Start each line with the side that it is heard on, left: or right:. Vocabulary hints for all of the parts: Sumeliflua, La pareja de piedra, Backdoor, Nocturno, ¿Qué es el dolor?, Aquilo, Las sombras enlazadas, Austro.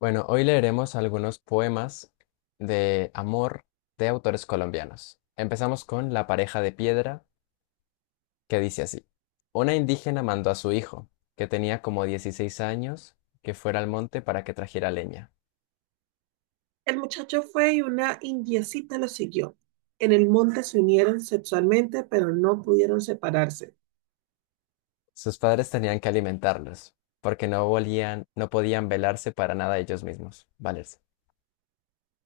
left: Bueno, hoy leeremos algunos poemas de amor de autores colombianos. Empezamos con La pareja de piedra, que dice así. Una indígena mandó a su hijo, que tenía como 16 años, que fuera al monte para que trajera leña.
right: El muchacho fue y una indiecita lo siguió. En el monte se unieron sexualmente, pero no pudieron separarse.
left: Sus padres tenían que alimentarlos, porque no volían, no podían velarse para nada ellos mismos, valerse.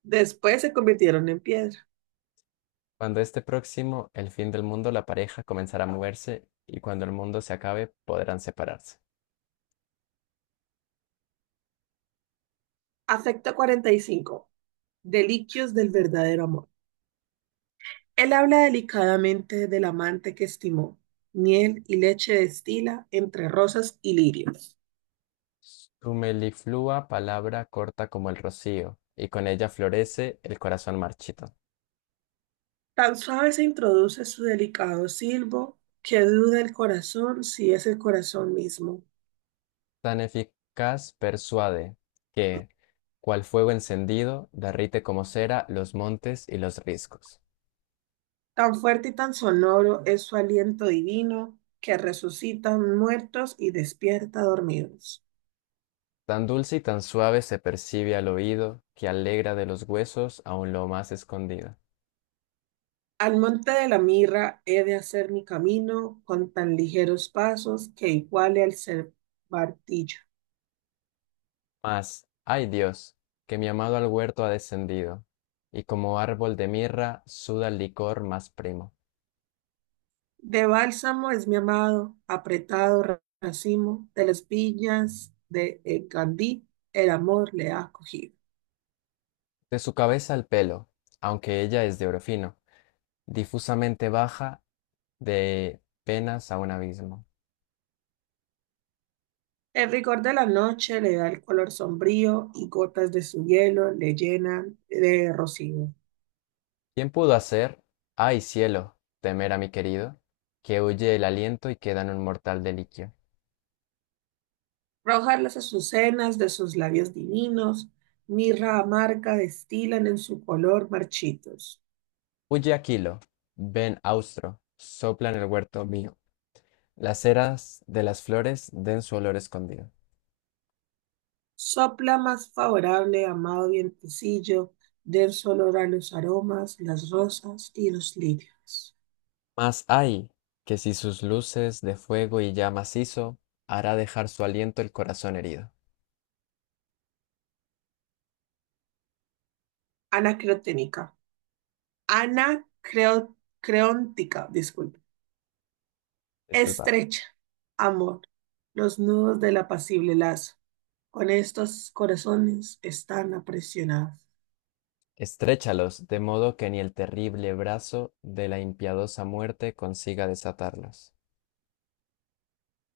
right: Después se convirtieron en piedra.
left: Cuando esté próximo el fin del mundo, la pareja comenzará a moverse y cuando el mundo se acabe, podrán separarse.
right: Afecto 45. Deliquios del verdadero amor. Él habla delicadamente del amante que estimó. Miel y leche destila entre rosas y lirios.
left: Sumeliflua, palabra corta como el rocío, y con ella florece el corazón marchito.
right: Tan suave se introduce su delicado silbo que duda el corazón si es el corazón mismo.
left: Tan eficaz persuade que, cual fuego encendido, derrite como cera los montes y los riscos.
right: Tan fuerte y tan sonoro es su aliento divino que resucita muertos y despierta dormidos.
left: Tan dulce y tan suave se percibe al oído, que alegra de los huesos aun lo más escondido.
right: Al monte de la mirra he de hacer mi camino con tan ligeros pasos que iguale al ser martillo.
left: Mas, ay Dios, que mi amado al huerto ha descendido, y como árbol de mirra suda el licor más primo.
right: De bálsamo es mi amado, apretado racimo de las viñas de Gandí, el amor le ha cogido.
left: De su cabeza al pelo, aunque ella es de oro fino, difusamente baja de penas a un abismo.
right: El rigor de la noche le da el color sombrío y gotas de su hielo le llenan de rocío.
left: ¿Quién pudo hacer, ay cielo, temer a mi querido, que huye el aliento y queda en un mortal deliquio?
right: Rojas las azucenas de sus labios divinos, mirra amarga destilan en su color marchitos.
left: Huye Aquilo, ven Austro, sopla en el huerto mío, las eras de las flores den su olor escondido.
right: Sopla más favorable, amado vientecillo, denso olor a los aromas, las rosas y los lirios.
left: Mas ay, que si sus luces de fuego y llamas hizo, hará dejar su aliento el corazón herido.
right: Anacreónica. Anacreóntica, disculpe.
left: Disculpa.
right: Estrecha, amor, los nudos del apacible lazo. Con estos corazones están apresionados.
left: Estréchalos, de modo que ni el terrible brazo de la impiadosa muerte consiga desatarlos.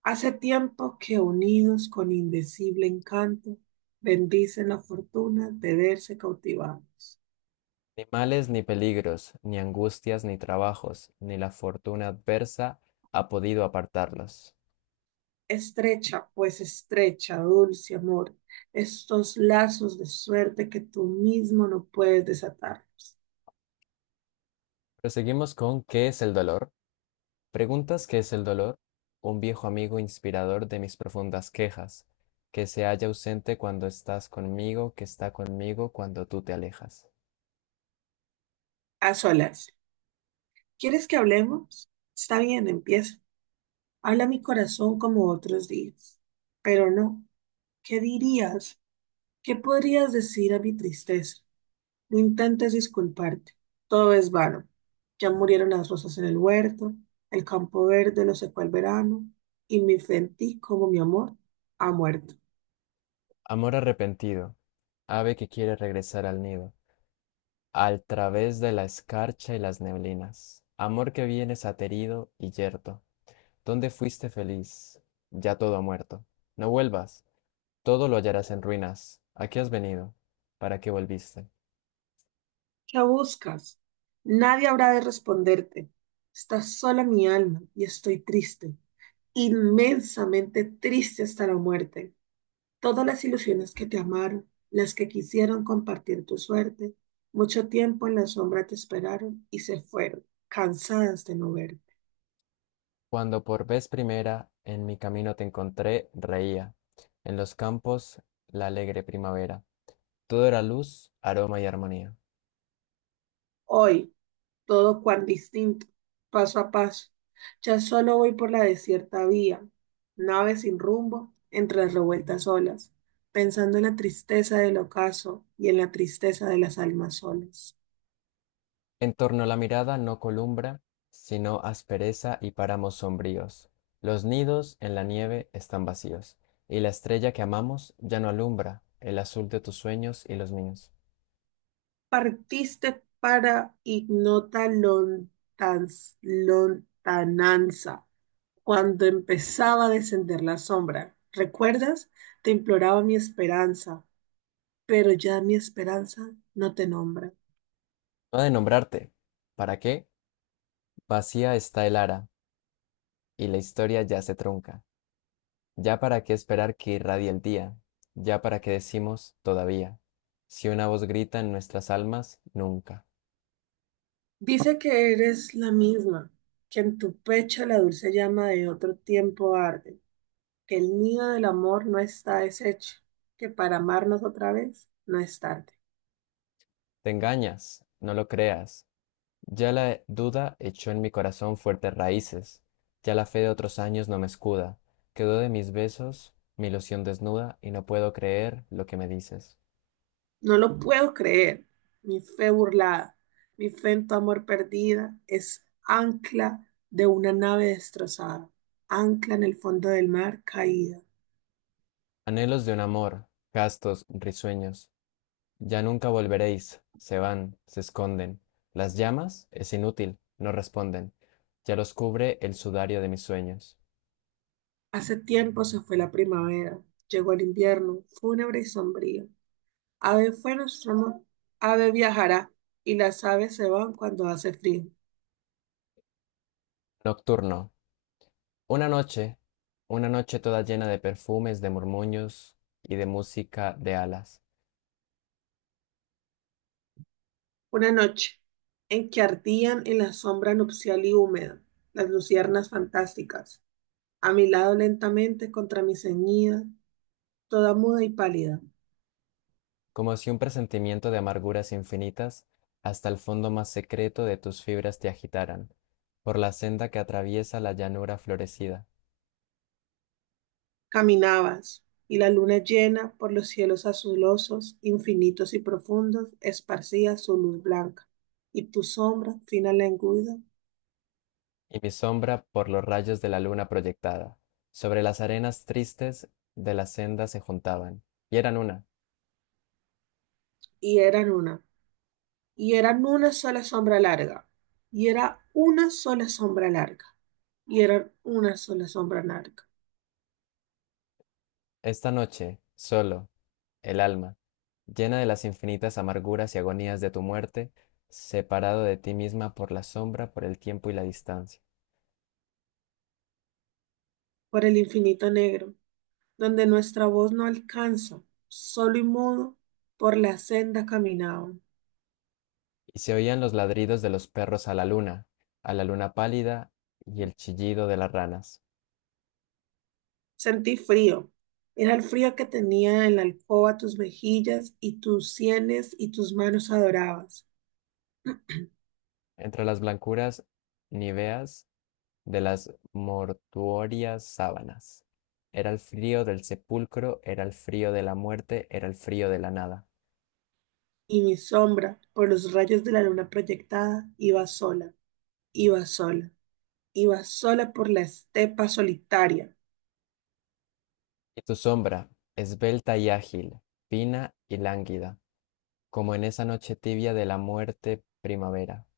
right: Hace tiempo que unidos con indecible encanto, bendicen la fortuna de verse cautivados.
left: Ni males ni peligros, ni angustias ni trabajos, ni la fortuna adversa ha podido apartarlos.
right: Estrecha, pues estrecha, dulce amor, estos lazos de suerte que tú mismo no puedes desatarlos.
left: Proseguimos con ¿qué es el dolor? ¿Preguntas qué es el dolor? Un viejo amigo inspirador de mis profundas quejas, que se halla ausente cuando estás conmigo, que está conmigo cuando tú te alejas.
right: A solas, ¿quieres que hablemos? Está bien, empieza. Habla mi corazón como otros días. Pero no, ¿qué dirías? ¿Qué podrías decir a mi tristeza? No intentes disculparte, todo es vano. Ya murieron las rosas en el huerto, el campo verde lo secó el verano, y mi fe en ti, como mi amor, ha muerto.
left: Amor arrepentido, ave que quiere regresar al nido. Al través de la escarcha y las neblinas, amor que vienes aterido y yerto, ¿dónde fuiste feliz? Ya todo ha muerto. No vuelvas, todo lo hallarás en ruinas. ¿A qué has venido, para qué volviste?
right: ¿Qué buscas? Nadie habrá de responderte. Está sola mi alma y estoy triste, inmensamente triste hasta la muerte. Todas las ilusiones que te amaron, las que quisieron compartir tu suerte, mucho tiempo en la sombra te esperaron y se fueron, cansadas de no verte.
left: Cuando por vez primera en mi camino te encontré, reía. En los campos la alegre primavera. Todo era luz, aroma y armonía.
right: Hoy, todo cuán distinto, paso a paso. Ya solo voy por la desierta vía, nave sin rumbo, entre las revueltas olas, pensando en la tristeza del ocaso y en la tristeza de las almas solas.
left: En torno a la mirada no columbra, sino aspereza y páramos sombríos. Los nidos en la nieve están vacíos, y la estrella que amamos ya no alumbra el azul de tus sueños y los míos.
right: Partiste para lontananza, cuando empezaba a descender la sombra. ¿Recuerdas? Te imploraba mi esperanza, pero ya mi esperanza no te nombra.
left: No ha de nombrarte. ¿Para qué? Vacía está el ara, y la historia ya se trunca. Ya para qué esperar que irradie el día, ya para qué decimos todavía, si una voz grita en nuestras almas, nunca.
right: Dice que eres la misma, que en tu pecho la dulce llama de otro tiempo arde, que el nido del amor no está deshecho, que para amarnos otra vez no es tarde.
left: Te engañas, no lo creas. Ya la duda echó en mi corazón fuertes raíces, ya la fe de otros años no me escuda, quedó de mis besos mi ilusión desnuda y no puedo creer lo que me dices.
right: No lo puedo creer, mi fe burlada, mi fe en tu amor perdida es ancla de una nave destrozada, ancla en el fondo del mar caída.
left: Anhelos de un amor, gastos, risueños, ya nunca volveréis, se van, se esconden. Las llamas, es inútil, no responden, ya los cubre el sudario de mis sueños.
right: Hace tiempo se fue la primavera, llegó el invierno, fúnebre y sombrío. Ave fue nuestro amor, ave viajará, y las aves se van cuando hace frío.
left: Nocturno, una noche, una noche toda llena de perfumes, de murmullos y de música de alas.
right: Una noche en que ardían en la sombra nupcial y húmeda las luciernas fantásticas, a mi lado lentamente contra mi ceñida, toda muda y pálida,
left: Como si un presentimiento de amarguras infinitas hasta el fondo más secreto de tus fibras te agitaran, por la senda que atraviesa la llanura florecida,
right: caminabas, y la luna llena por los cielos azulosos, infinitos y profundos, esparcía su luz blanca, y tu sombra fina lenguda,
left: y mi sombra por los rayos de la luna proyectada. Sobre las arenas tristes de la senda se juntaban, y eran una.
right: y eran una, y eran una sola sombra larga, y era una sola sombra larga, y eran una sola sombra larga,
left: Esta noche, solo, el alma, llena de las infinitas amarguras y agonías de tu muerte, separado de ti misma por la sombra, por el tiempo y la distancia.
right: por el infinito negro, donde nuestra voz no alcanza, solo y mudo, por la senda caminaban.
left: Y se oían los ladridos de los perros a la luna pálida y el chillido de las ranas,
right: Sentí frío, era el frío que tenía en la alcoba tus mejillas y tus sienes y tus manos adorabas,
left: entre las blancuras niveas de las mortuorias sábanas. Era el frío del sepulcro, era el frío de la muerte, era el frío de la nada.
right: y mi sombra, por los rayos de la luna proyectada, iba sola, iba sola, iba sola por la estepa solitaria,
left: Y tu sombra, esbelta y ágil, fina y lánguida, como en esa noche tibia de la muerte primavera.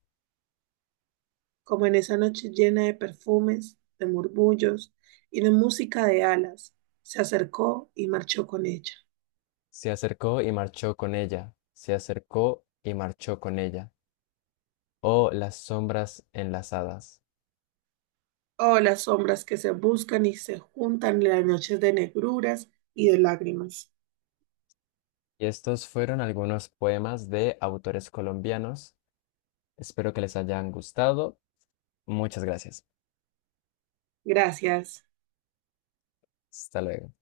right: como en esa noche llena de perfumes, de murmullos y de música de alas, se acercó y marchó con ella.
left: Se acercó y marchó con ella, se acercó y marchó con ella. O Las sombras enlazadas.
right: Oh, las sombras que se buscan y se juntan en las noches de negruras y de lágrimas.
left: Y estos fueron algunos poemas de autores colombianos. Espero que les hayan gustado. Muchas gracias.
right: Gracias.
left: Hasta luego.